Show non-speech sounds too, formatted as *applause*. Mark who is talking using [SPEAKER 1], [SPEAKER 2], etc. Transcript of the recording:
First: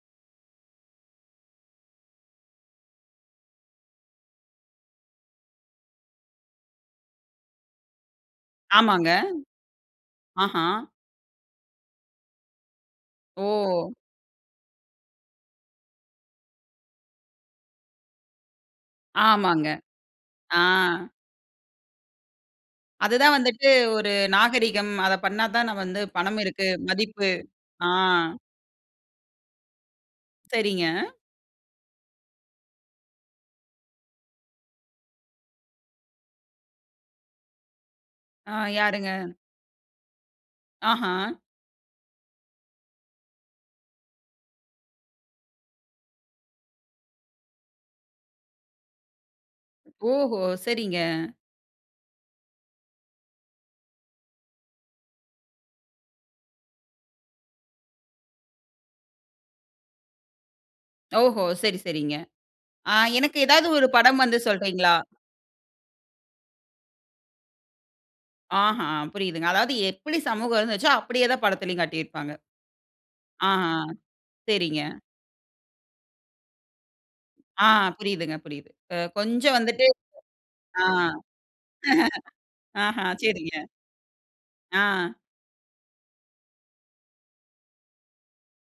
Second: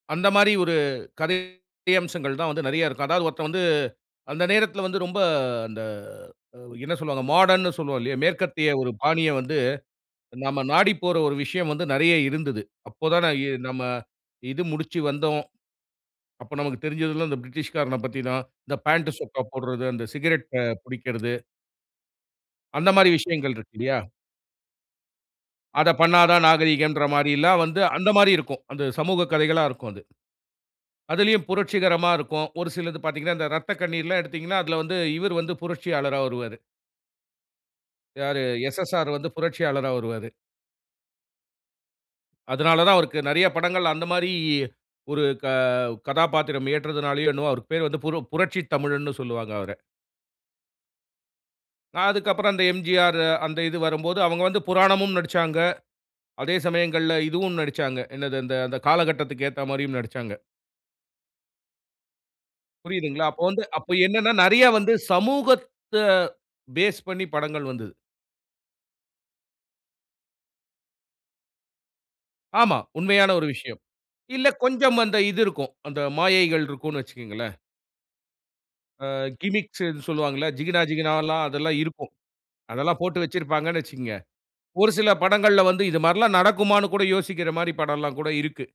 [SPEAKER 1] அந்த மாரி ஒரு கதை அம்சங்கள் தான் வந்து நெறைய இருக்கும். அதாவது ஒருத்தன் வந்து, அந்த நேரத்துல வந்து ரொம்ப அந்த அ அ என்ன சொல்வாங்க? மாடர்ன்னு சொல்லுவோம் இல்லையா? மேற்கத்திய ஒரு
[SPEAKER 2] ஆமாங்க.
[SPEAKER 1] பாணிய வந்து,
[SPEAKER 2] ஆஹா,
[SPEAKER 1] நாம நாடி போற ஒரு விஷயம் வந்து நெறைய இருந்தது. அப்போ தானே இ நம்ம
[SPEAKER 2] ஓ!
[SPEAKER 1] இது முடிச்சு வந்தோம். அப்ப நமக்கு தெரிஞ்சதெல்லாம் இந்த பிரிட்டிஷ் காரன பத்தி தான். இந்த பேண்ட்டு, சொக்கா
[SPEAKER 2] ஆமாங்க,
[SPEAKER 1] போடுறது, அந்த சிகரெட்
[SPEAKER 2] ஆ.
[SPEAKER 1] அ பிடிக்கிறது. அந்த மாரி
[SPEAKER 2] அதுதான்
[SPEAKER 1] விஷயங்கள்
[SPEAKER 2] வந்துட்டு
[SPEAKER 1] இருக்கு இல்லையா?
[SPEAKER 2] ஒரு நாகரிகம். அத பண்ணா தான
[SPEAKER 1] அத
[SPEAKER 2] வந்து
[SPEAKER 1] பண்ணா
[SPEAKER 2] பணம்
[SPEAKER 1] தான்
[SPEAKER 2] இருக்கு,
[SPEAKER 1] நாகரீகன்ற
[SPEAKER 2] மதிப்பு.
[SPEAKER 1] மாரில்லாம் வந்து
[SPEAKER 2] ஆ.
[SPEAKER 1] அந்த மாரி இருக்கும். அந்த சமூகக் கதைகளா இருக்கும் அது.
[SPEAKER 2] சரிங்க.
[SPEAKER 1] அதிலயும் புரட்சிகரமா இருக்கும். ஒரு சிலது பாத்தீங்கன்னா, இந்த "இரத்தக்கண்ணீர்"லாம் எடுத்தீங்கன்னா, அதுல வந்து இவுரு வந்து புரட்சியாளரா வருவாரு. யாரு
[SPEAKER 2] ஆ
[SPEAKER 1] "எஸ்.எஸ்.ஆர்
[SPEAKER 2] யாருங்க?
[SPEAKER 1] வந்து புரட்சியாளரா வருவாரு."
[SPEAKER 2] ஆஹா,
[SPEAKER 1] அதனால தான் அவருக்கு நெறையா படங்கள் அந்த மாரி, ஒரு க கதாபாத்திரம் ஏற்றதனாலயோ, என்னவோ அவருக்கு பேரு வந்து பு புரட்சி தமிழன்னு சொல்லுவாங்க அவர.
[SPEAKER 2] ஓஹோ! சரிங்க.
[SPEAKER 1] அ அதுக்கு அப்பறம் அந்த எம்.ஜி.ஆரு அந்த இது வரும்போது, அவுங்க வந்து புராணமும் நடிச்சாங்க. அதே சமயங்கள்ல இதுவும் நடிச்சாங்க. என்னது அந்த அந்த காலகட்டத்துக்கு ஏத்தா மாரியும் நடிச்சாங்க.
[SPEAKER 2] ஓஹோ! சரி சரிங்க. அ
[SPEAKER 1] புரியுதுங்களா?
[SPEAKER 2] எனக்கு
[SPEAKER 1] அப்ப வந்து
[SPEAKER 2] ஏதாவது ஒரு
[SPEAKER 1] அப்ப
[SPEAKER 2] படம்
[SPEAKER 1] என்னான்னா
[SPEAKER 2] வந்து
[SPEAKER 1] நெறையா வந்து
[SPEAKER 2] சொல்றீங்களா?
[SPEAKER 1] சமூகத்த பேஸ் பண்ணி படங்கள் வந்துது.
[SPEAKER 2] ஆ, ஹ புரியுதுங்க. அதாவது எப்படி சமூகம் இருந்துச்சோ, அப்டியே தான் படத்திலயும் காட்டியிருப்பாங்க.
[SPEAKER 1] ஆமா உண்மையான ஒரு
[SPEAKER 2] ஆஹா,
[SPEAKER 1] விஷயம். இல்ல
[SPEAKER 2] சரிங்க.
[SPEAKER 1] கொஞ்சம் அந்த இது இருக்கும். அந்த மாயைகள் இருக்குன்னு வச்சிக்கோங்களேன்.
[SPEAKER 2] ஆ புரியுதுங்க புரியுது. அ
[SPEAKER 1] ஆ
[SPEAKER 2] கொஞ்சம் வந்துட்டு
[SPEAKER 1] கிமிக்ஸ்ன்னு சொல்லுவாங்கள்ல,
[SPEAKER 2] ஆ,
[SPEAKER 1] ஜிகினா
[SPEAKER 2] *laughs*
[SPEAKER 1] ஜிகினாவல்லாம் அதெல்லாம் இருக்கும்.
[SPEAKER 2] ஆஹ
[SPEAKER 1] அதெல்லாம் போட்டு
[SPEAKER 2] சரிங்க.
[SPEAKER 1] வெச்சிருப்பாங்கண்ணு வச்சிக்கோங்க. ஒரு சில
[SPEAKER 2] ஆ.
[SPEAKER 1] படங்கள்ல வந்து இது மாரில்லாம் நடக்குமான்னு கூட யோசிக்கிற மாரி படம்ல்லாம் கூட இருக்கு.